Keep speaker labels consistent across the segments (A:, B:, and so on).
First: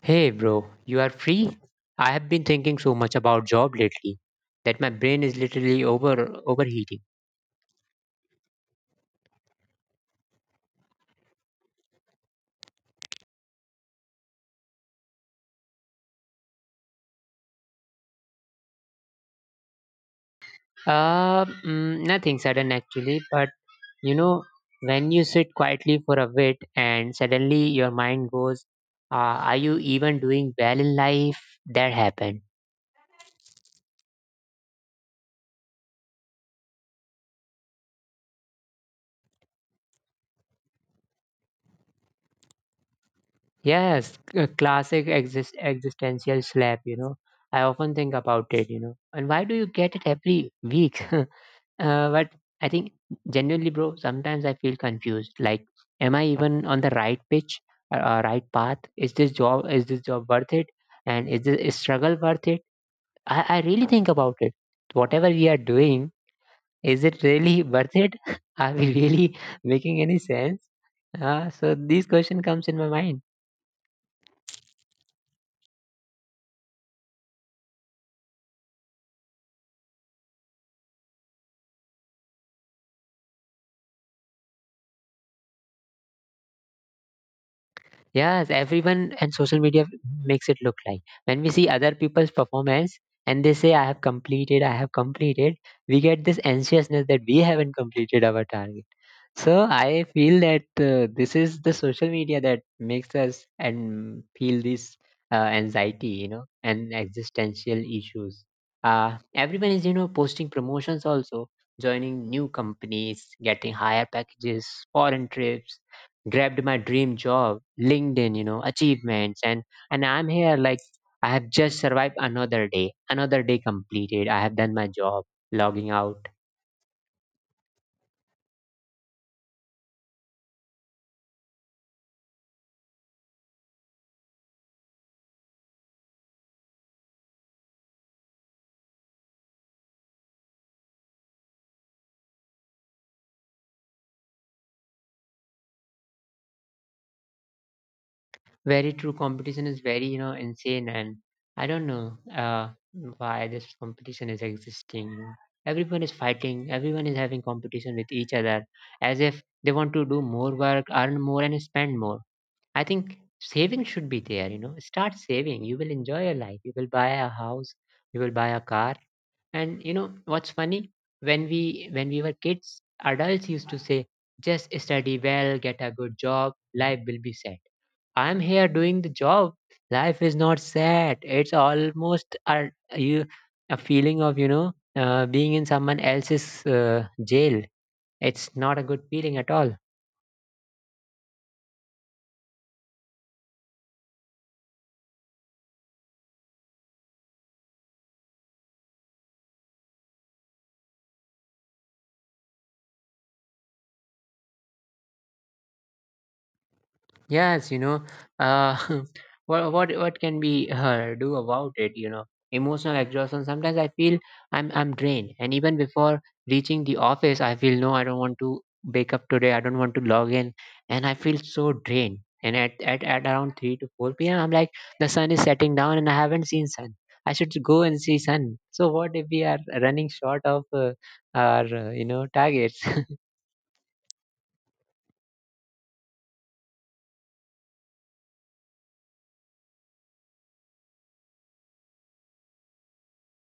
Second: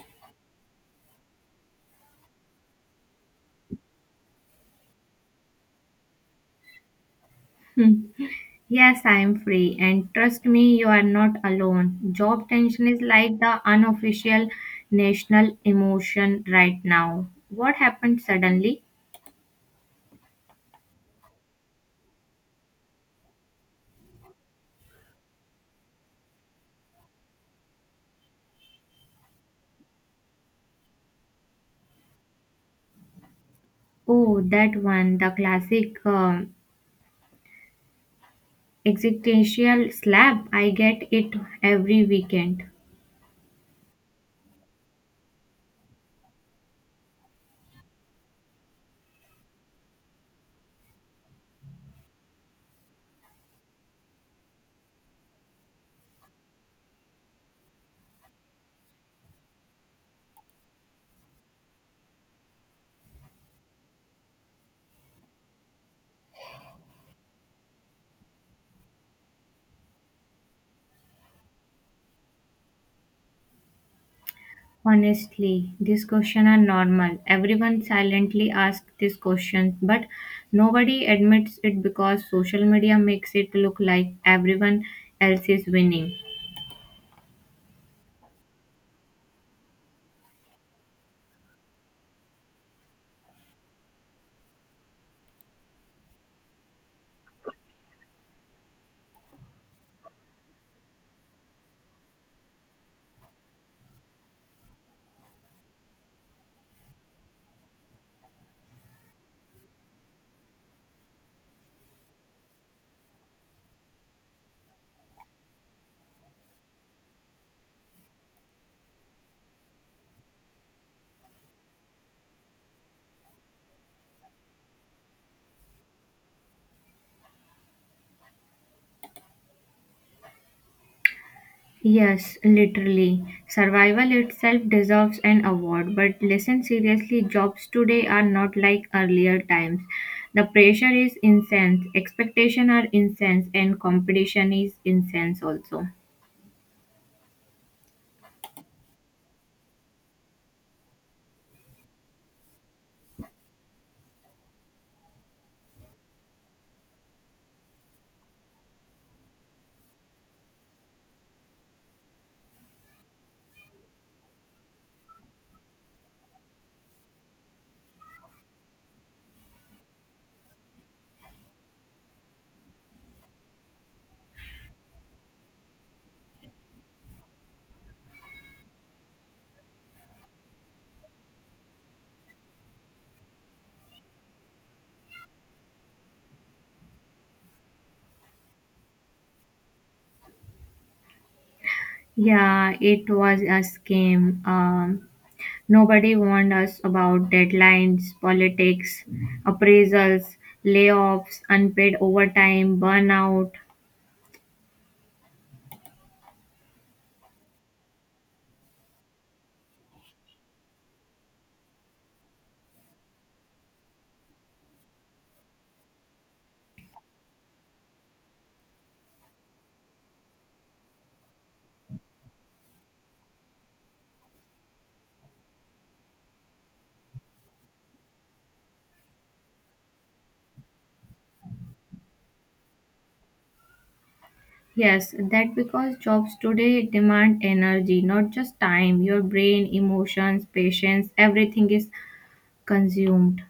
A: Hey, bro, you are free? I have been thinking so much about job lately that my brain is literally overheating.
B: Hmm. Yes, I am free, and trust me, you are not alone. Job tension is like the unofficial national emotion right now. What happened suddenly?
A: Nothing sudden actually, but you know, when you sit quietly for a bit and suddenly your mind goes, "Are you even doing well in life?" That happened.
B: Oh, that one, the classic existential slap. I get it every weekend.
A: Yes, c- classic exist existential slap. You know, I often think about it. You know, and why do you get it every week? But I think genuinely, bro, sometimes I feel confused. Like, am I even on the right pitch, or right path? Is this job worth it? And is this struggle worth it? I really think about it. Whatever we are doing, is it really worth it? Are we really making any sense? So these question comes in my mind.
B: Honestly, these questions are normal. Everyone silently asks these questions, but nobody admits it because social media makes it look like everyone else is winning.
A: Yes, everyone and social media makes it look like. When we see other people's performance and they say, I have completed, we get this anxiousness that we haven't completed our target. So I feel that this is the social media that makes us and feel this anxiety, you know, and existential issues. Everyone is, you know, posting promotions also, joining new companies, getting higher packages, foreign trips, grabbed my dream job, LinkedIn, you know, achievements, and I'm here like I have just survived another day completed. I have done my job, logging out.
B: Yes, literally. Survival itself deserves an award, but listen seriously, jobs today are not like earlier times. The pressure is intense, expectation are intense, and competition is intense also.
A: Very true, competition is very, you know, insane, and I don't know, why this competition is existing. Everyone is fighting, everyone is having competition with each other, as if they want to do more work, earn more, and spend more. I think saving should be there, you know, start saving, you will enjoy your life, you will buy a house, you will buy a car. And you know what's funny, when we when we were kids, adults used to say, just study well, get a good job, life will be set. I'm here doing the job. Life is not sad. It's almost a feeling of, you know, being in someone else's jail. It's not a good feeling at all.
B: Yeah, it was a scam. Nobody warned us about deadlines, politics, appraisals, layoffs, unpaid overtime, burnout.
A: Yes, you know, uh, what can we do about it? You know, emotional exhaustion. Sometimes I feel I'm drained, and even before reaching the office, I feel no, I don't want to wake up today. I don't want to log in, and I feel so drained. And at around three to four p.m., I'm like the sun is setting down, and I haven't seen sun. I should go and see sun. So what if we are running short of our you know targets?
B: Yes, that because jobs today demand energy, not just time. Your brain, emotions, patience, everything is consumed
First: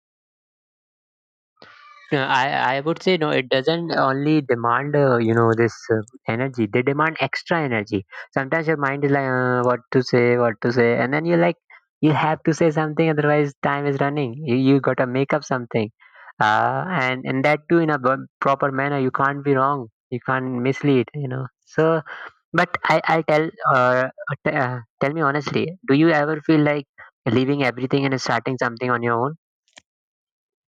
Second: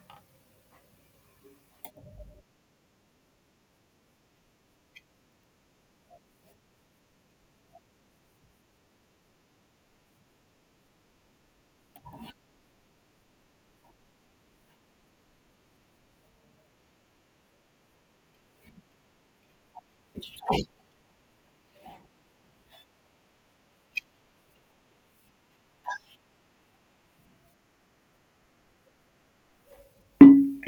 A: Uh, I I would say no. It doesn't only demand you know this energy. They demand extra energy. Sometimes your mind is like what to say, and then you're like you have to say something, otherwise time is running. You gotta make up something, and that too in a proper manner. You can't be wrong. You can't mislead. You know. So, but I tell me honestly, do you ever feel like leaving everything and starting something on your own?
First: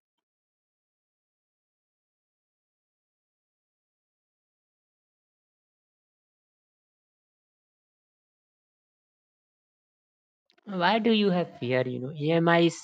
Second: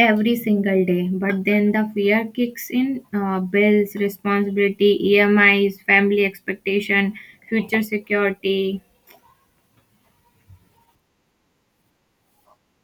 B: every single day. But then the fear kicks in bills, responsibility, EMIs, family expectation, future security.
A: Why do you have fear? You know, EMIs.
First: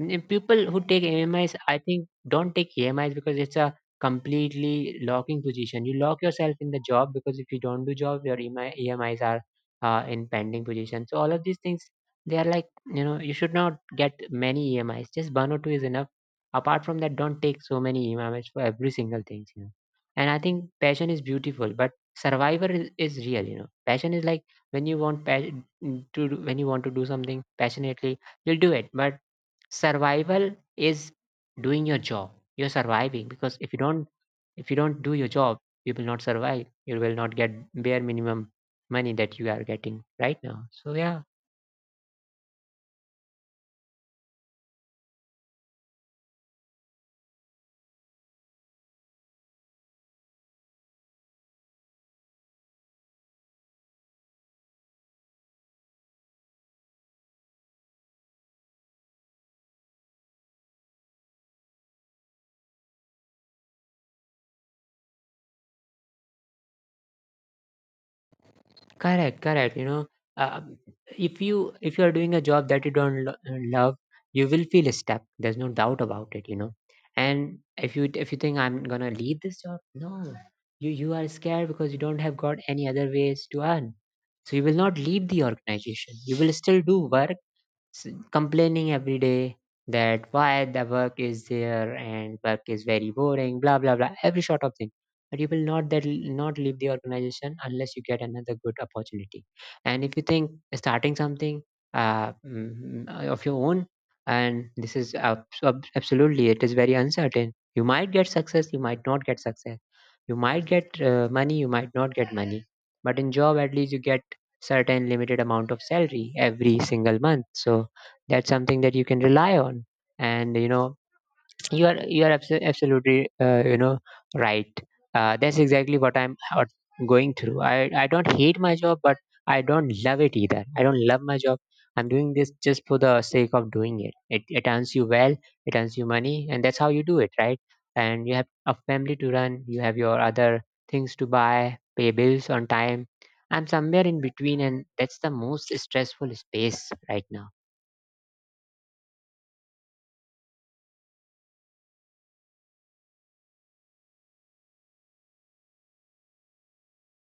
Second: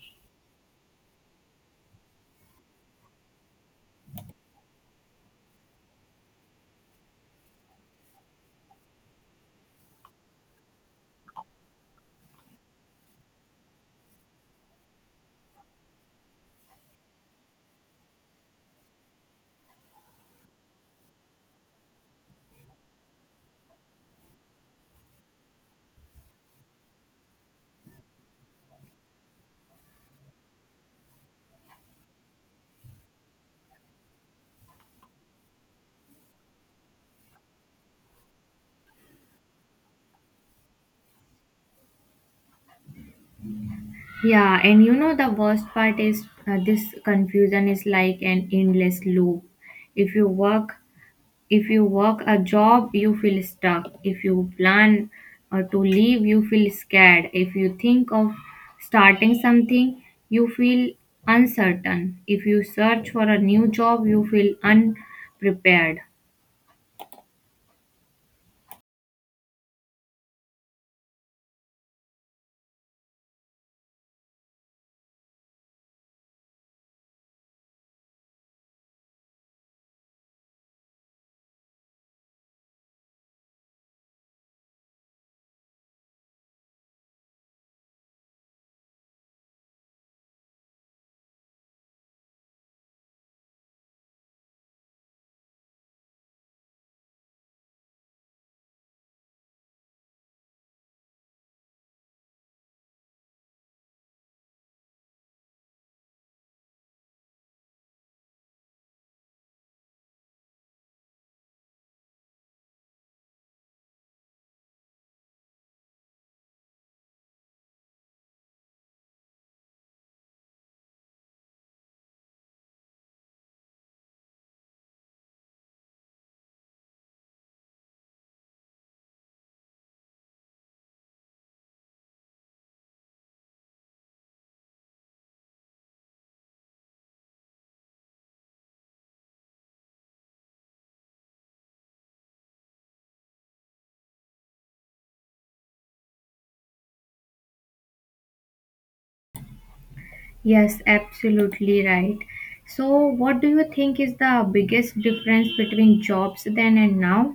A: People who take EMIs, I think, don't take EMIs because it's a completely locking position. You lock yourself in the job because if you don't do job, your EMIs are in pending position. So all of these things, they are like, you know, you should not get many EMIs. Just one or two is enough. Apart from that, don't take so many EMIs for every single thing. You know, and I think passion is beautiful, but survivor is real. You know, passion is like when you want pa- mm, to do, when you want to do something passionately you'll do it, but survival is doing your job. You're surviving because if you don't do your job, you will not survive, you will not get bare minimum money that you are getting right now. So yeah.
B: Yeah, and you know the worst part is this confusion is like an endless loop. If you work If you work a job, you feel stuck. If you plan to leave, you feel scared. If you think of starting something, you feel uncertain. If you search for a new job, you feel unprepared.
A: Correct, correct. You know, um, if you are doing a job that you don't love, you will feel stuck. There's no doubt about it. You know, and if you think I'm gonna leave this job, no, you are scared because you don't have got any other ways to earn. So you will not leave the organization. You will still do work, complaining every day that why the work is there and work is very boring, blah blah blah, every sort of thing, but you will not that not leave the organization unless you get another good opportunity. And if you think starting something, of your own, and this is absolutely, it is very uncertain. You might get success, you might not get success, you might get money, you might not get money, but in job at least you get certain limited amount of salary every single month. So that's something that you can rely on. And you know, you are absolutely, you know, right. That's exactly what going through. I don't hate my job, but I don't love it either. I don't love my job. I'm doing this just for the sake of doing it. It earns you well, it earns you money, and that's how you do it, right? And you have a family to run, you have your other things to buy, pay bills on time. I'm somewhere in between, and that's the most stressful space right now.
B: Yes, absolutely right. So, what do you think is the biggest difference between jobs then and now?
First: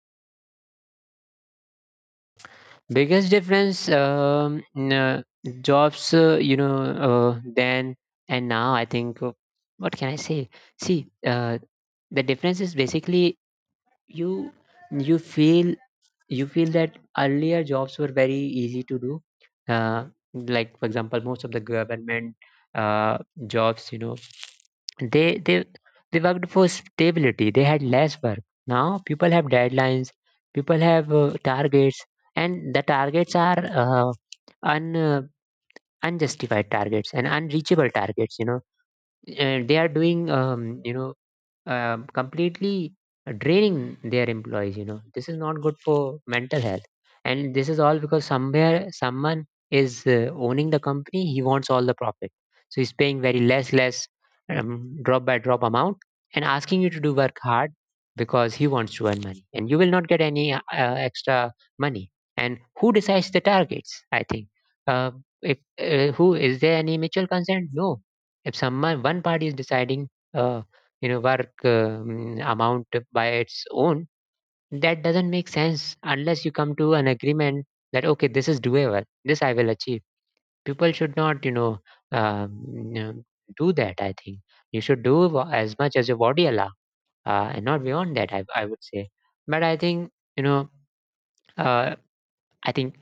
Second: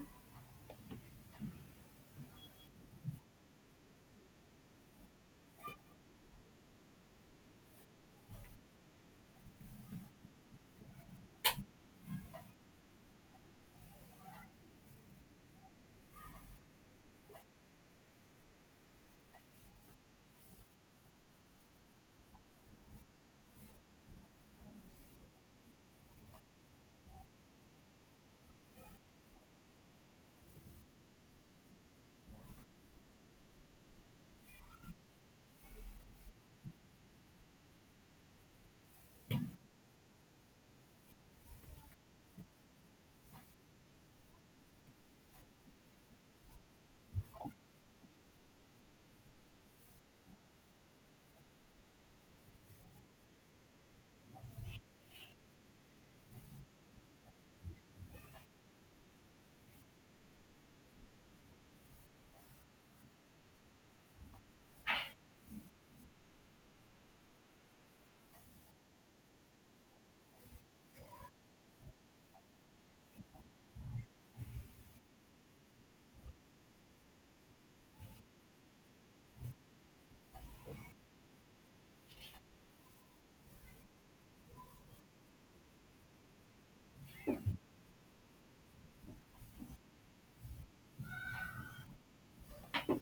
A: Biggest difference, in, jobs, you know, then and now, I think, what can I say? See, the difference is basically you you feel you feel that earlier jobs were very easy to do, uh, like for example most of the government uh, jobs, you know, they they worked for stability, they had less work. Now people have deadlines, people have targets, and the targets are un unjustified targets and unreachable targets, you know, and they are doing, you know, completely draining their employees. You know, this is not good for mental health, and this is all because somewhere someone is owning the company, he wants all the profit. So he's paying very less, um, drop by drop amount, and asking you to do work hard because he wants to earn money, and you will not get any extra money. And who decides the targets? I think, uh, if who is there, any mutual consent? No. If someone, one party is deciding, you know, work, amount by its own, that doesn't make sense unless you come to an agreement that okay, this is doable, this I will achieve. People should not, you know, um, you know, do that. I think you should do as much as your body allow, and not beyond that, I would say. But I think, you know, uh, I think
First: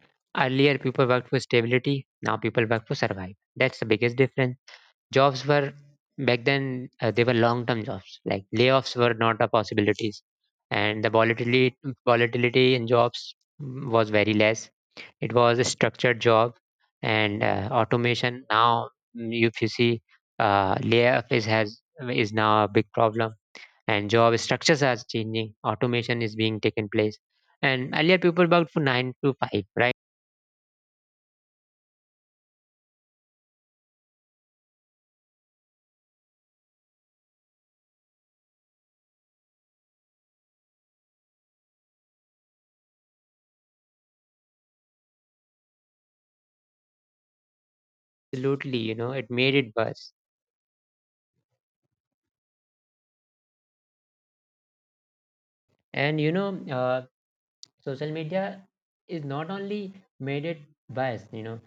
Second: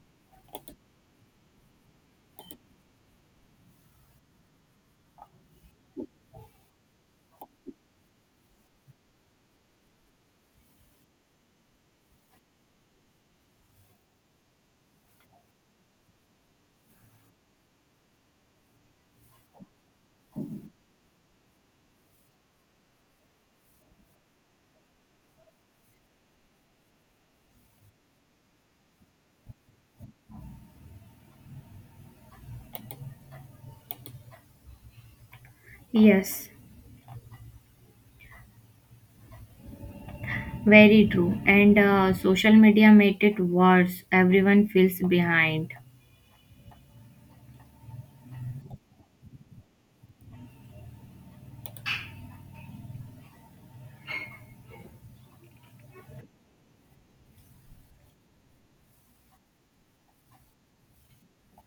A: earlier people worked for stability, now people work for survive. That's the biggest difference. Jobs were back then, they were long-term jobs. Like layoffs were not a possibilities, and the volatility in jobs was very less. It was a structured job, and automation now, if you see, layoff is has is now a big problem, and job structures are changing. Automation is being taken place, and earlier people worked for nine to five, right?
B: Yes, very true. And social media made it worse. Everyone feels behind.
A: Absolutely, you know, it made it worse. And you know, social media is not only made it biased, you know,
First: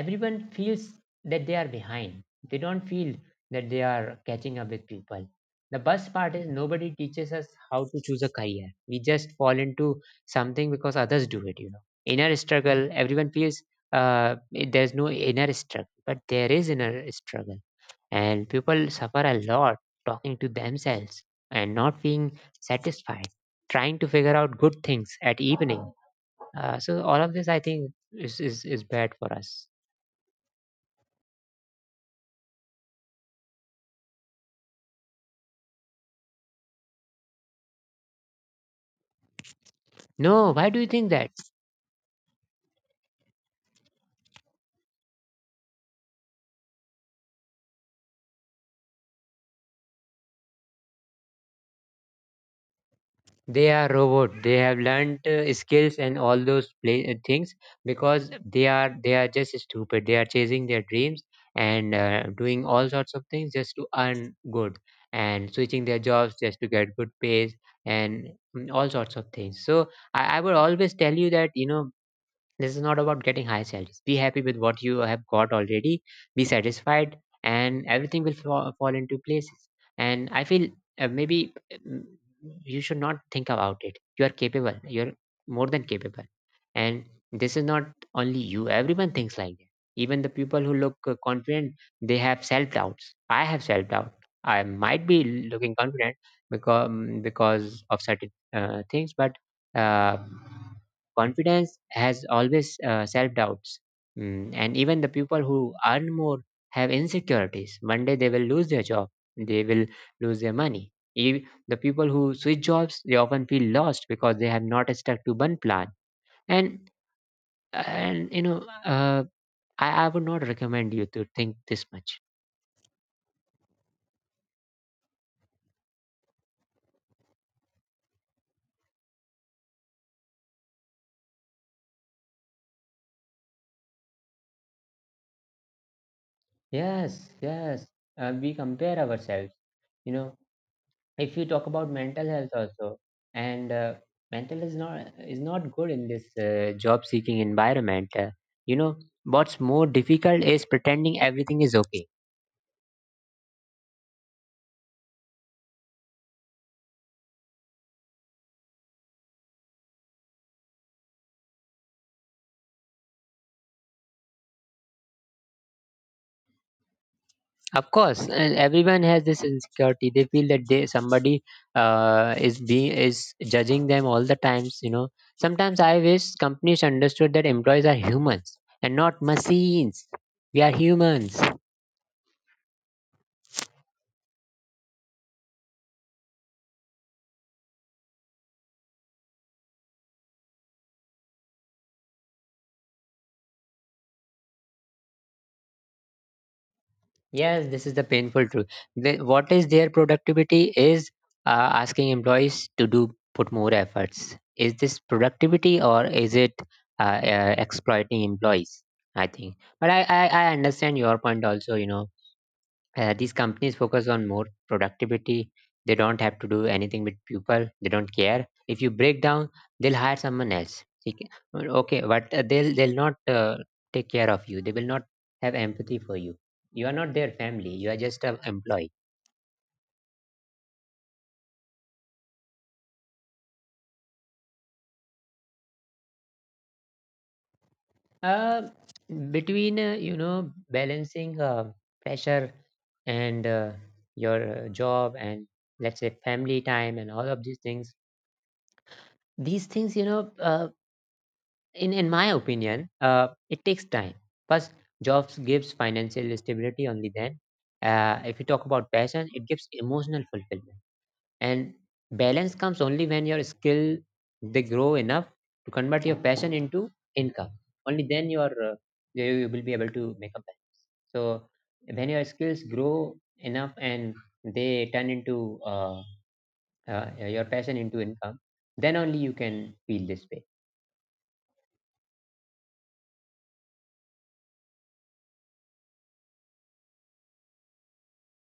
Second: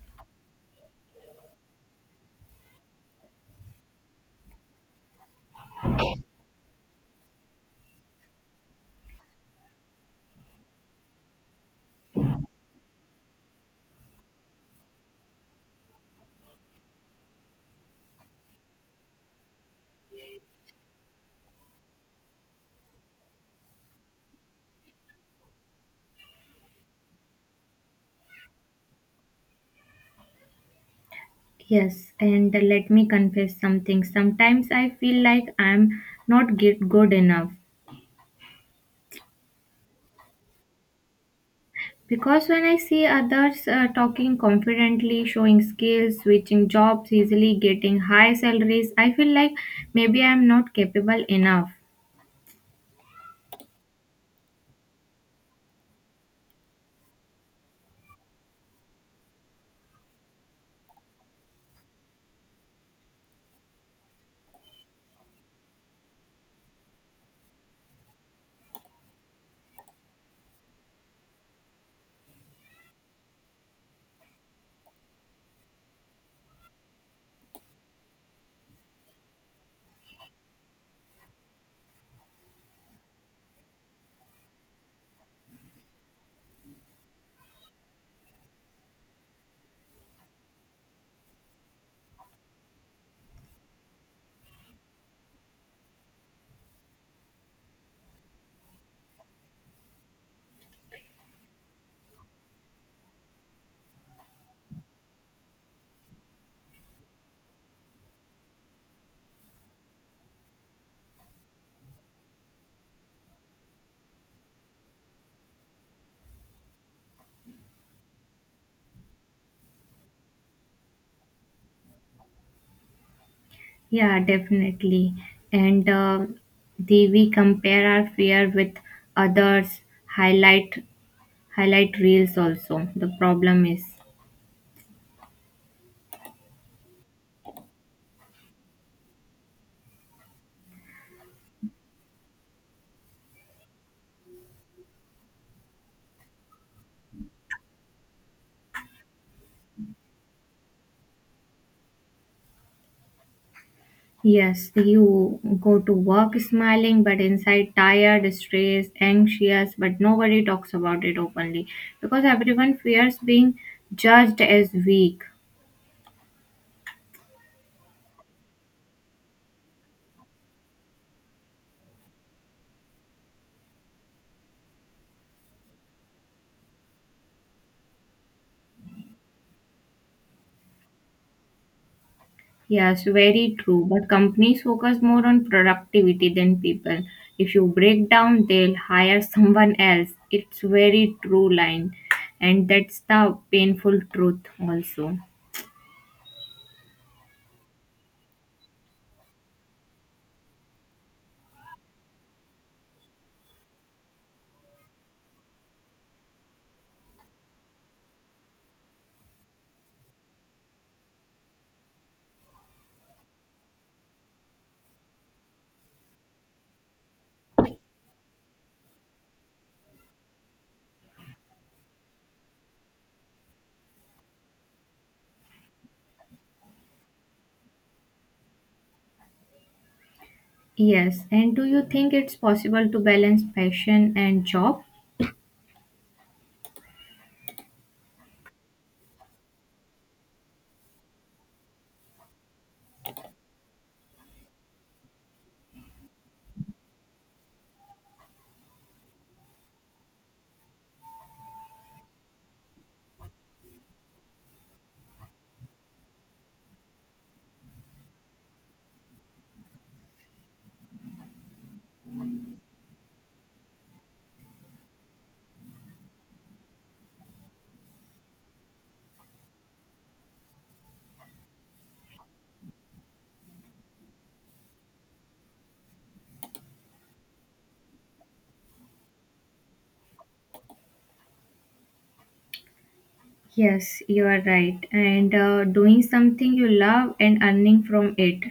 A: everyone feels that they are behind, they don't feel that they are catching up with people. The best part is nobody teaches us how to choose a career, we just fall into something because others do it. You know, inner struggle everyone feels, uh, there's no inner struggle but there is inner struggle, and people suffer a lot talking to themselves and not being satisfied, trying to figure out good things at evening. So all of this I think is is bad for us.
B: Yes, and let me confess something. Sometimes I feel like I'm not get good enough
A: No, why do you think that?
B: because when I see others talking confidently, showing skills, switching jobs easily, getting high salaries, I feel like maybe I'm not capable enough.
A: They are robot. They have learned skills and all those play, things because they are just stupid. They are chasing their dreams and doing all sorts of things just to earn good and switching their jobs just to get good pays, and all sorts of things. So I would always tell you that you know this is not about getting high salaries. Be happy with what you have got already. Be satisfied, and everything will fall into places. And I feel uh, maybe mm, you should not think about it. You are capable. You're more than capable. And this is not only you. Everyone thinks like that. Even the people who look confident, they have self doubts. I have self doubt. I might be looking confident because because of certain things. But. Uh, Confidence has always self doubts. And even the people who earn more have insecurities. One day they will lose their job, they will lose their money. The people who switch jobs, they often feel lost because they have not stuck to one plan. And and uh, I would not recommend you to think this much.
B: Yeah, definitely. And the we compare our fear with others, highlight highlight reels also. The problem is.
A: Yes, yes. We compare ourselves. You know, if you talk about mental health also and mental is not good in this job seeking environment, you know what's more difficult is pretending everything is okay.
B: Yes, you go to work smiling, but inside tired, stressed, anxious, but nobody talks about it openly because everyone fears being judged as weak.
A: Of course, and everyone has this insecurity. They feel that they somebody is being is judging them all the times, you know. Sometimes I wish companies understood that employees are humans and not machines. We are humans.
B: Yes, very true. But companies focus more on productivity than people. If you break down, they'll hire someone else. It's very true line, and that's the painful truth also.
A: Yes, this is the painful truth. Their productivity is, uh, asking employees to do put more efforts. Is this productivity or is it exploiting employees? I think, but I understand your point also. You know, these companies focus on more productivity. They don't have to do anything with people. They don't care. If you break down, they'll hire someone else. Well, okay, but they'll not, take care of you. They will not have empathy for you. You are not their family. You are just an employee.
B: Yes, and do you think it's possible to balance passion and job?
A: Uh, between you know, balancing pressure and your job and, let's say, family time and all of these things. These things, you know, in my opinion, it takes time. First, jobs gives financial stability. Only then, if you talk about passion, it gives emotional fulfillment, and balance comes only when your skill they grow enough to convert your passion into income. Only then your, you will be able to make a balance. So when your skills grow enough and they turn into uh, uh, your passion into income, then only you can feel this way.
B: Yes, you are right. And doing something you love and earning from it.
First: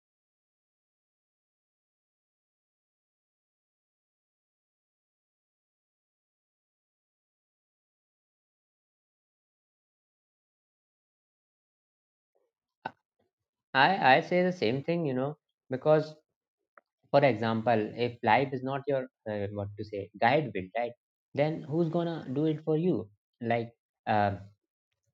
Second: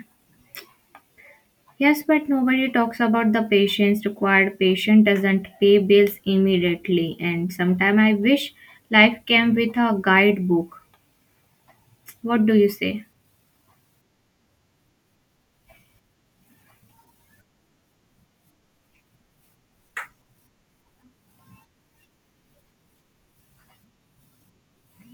B: Yes, but nobody talks about the patience required. Patient doesn't pay bills immediately. And sometimes I wish life came with a guidebook. What do you say?
A: I say the same thing, you know, because, for example, if life is not your, what to say, guide will, right? Then who's gonna do it for you? Like, uh,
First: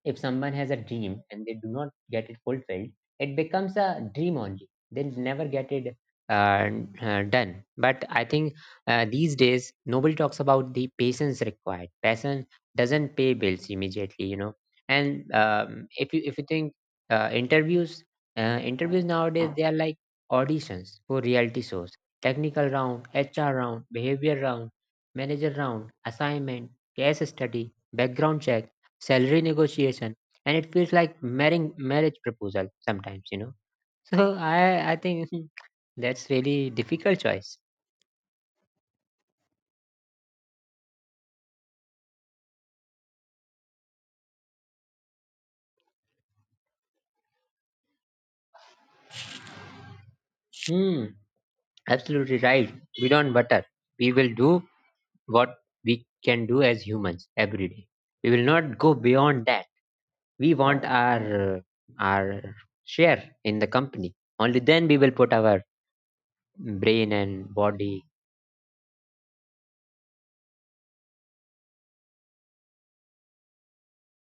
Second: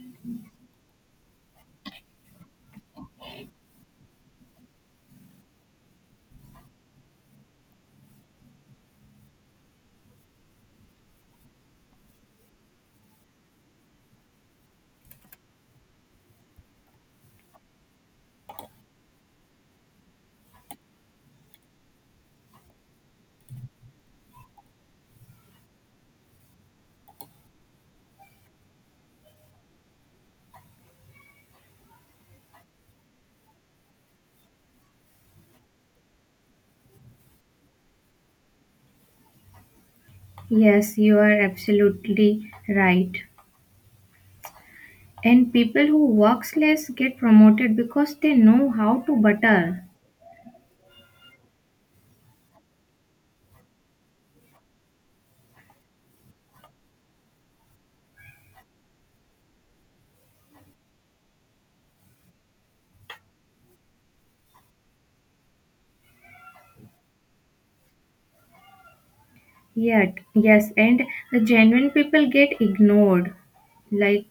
A: if someone has a dream and they do not get it fulfilled, it becomes a dream only. They'll never get it uh, done. But I think, these days nobody talks about the patience required. Passion doesn't pay bills immediately, you know. And if you think, uh, interviews, interviews nowadays, they are like auditions for reality shows: technical round, HR round, behavior round, manager round, assignment, case study, background check, salary negotiation, and it feels like marrying marriage proposal sometimes, you know. So I think that's really difficult choice.
B: Yes, you are absolutely right. And people who works less get promoted because they know how to butter.
A: Hmm, absolutely right. We don't butter. We will do what we can do as humans every day. We will not go beyond that. We want our, our share in the company. Only then we will put our brain and body.
B: Yet, yes, and the genuine people get ignored. Like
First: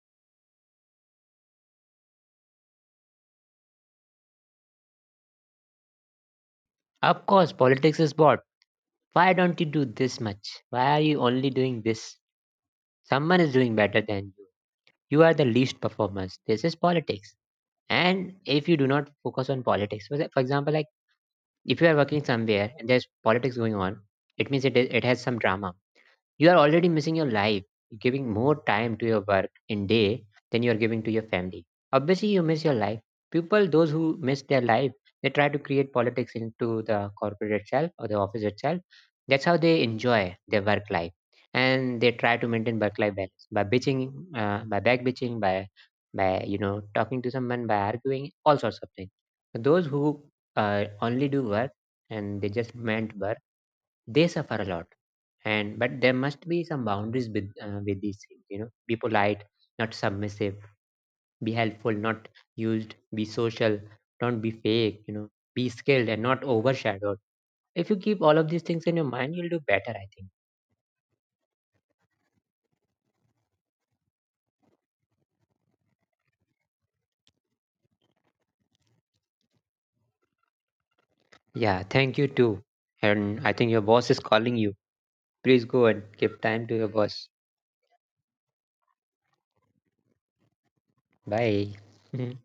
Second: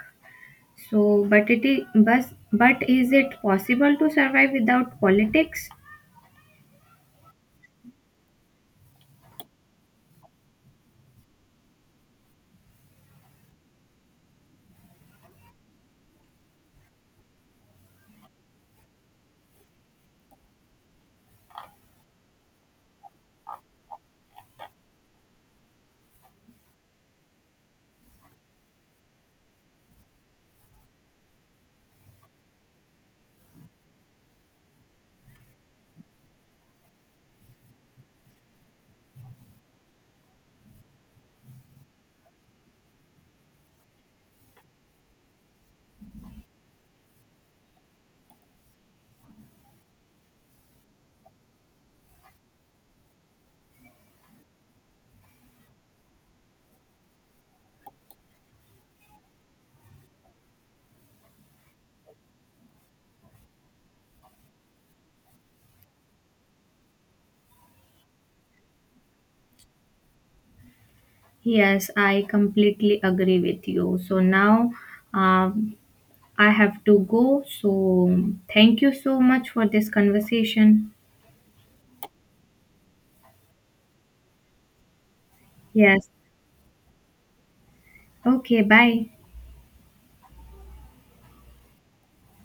B: So, but is it possible to survive without politics?
A: Of course, politics is bought. Why don't you do this much? Why are you only doing this? Someone is doing better than you. You are the least performance. This is politics. And if you do not focus on politics, for example, like, if you are working somewhere and there's politics going on, it means it has some drama. You are already missing your life, giving more time to your work in day than you are giving to your family. Obviously, you miss your life. People, those who miss their life, they try to create politics into the corporate itself or the office itself. That's how they enjoy their work life, and they try to maintain work-life balance by bitching, by back bitching, by, you know, talking to someone, by arguing, all sorts of things. Those who, only do work and they just meant work, they suffer a lot. And but there must be some boundaries with, with these things, you know. Be polite, not submissive. Be helpful, not used. Be social, don't be fake, you know. Be skilled and not overshadowed. If you keep all of these things in your mind, you'll do better, I think.
B: Yes, I completely agree with you. So now um, I have to go. So thank you so much for this conversation.
A: Yeah, thank you too. And I think your boss is calling you. Please go and
B: Yes.
A: give time to your boss.
B: Okay, bye.
A: Bye.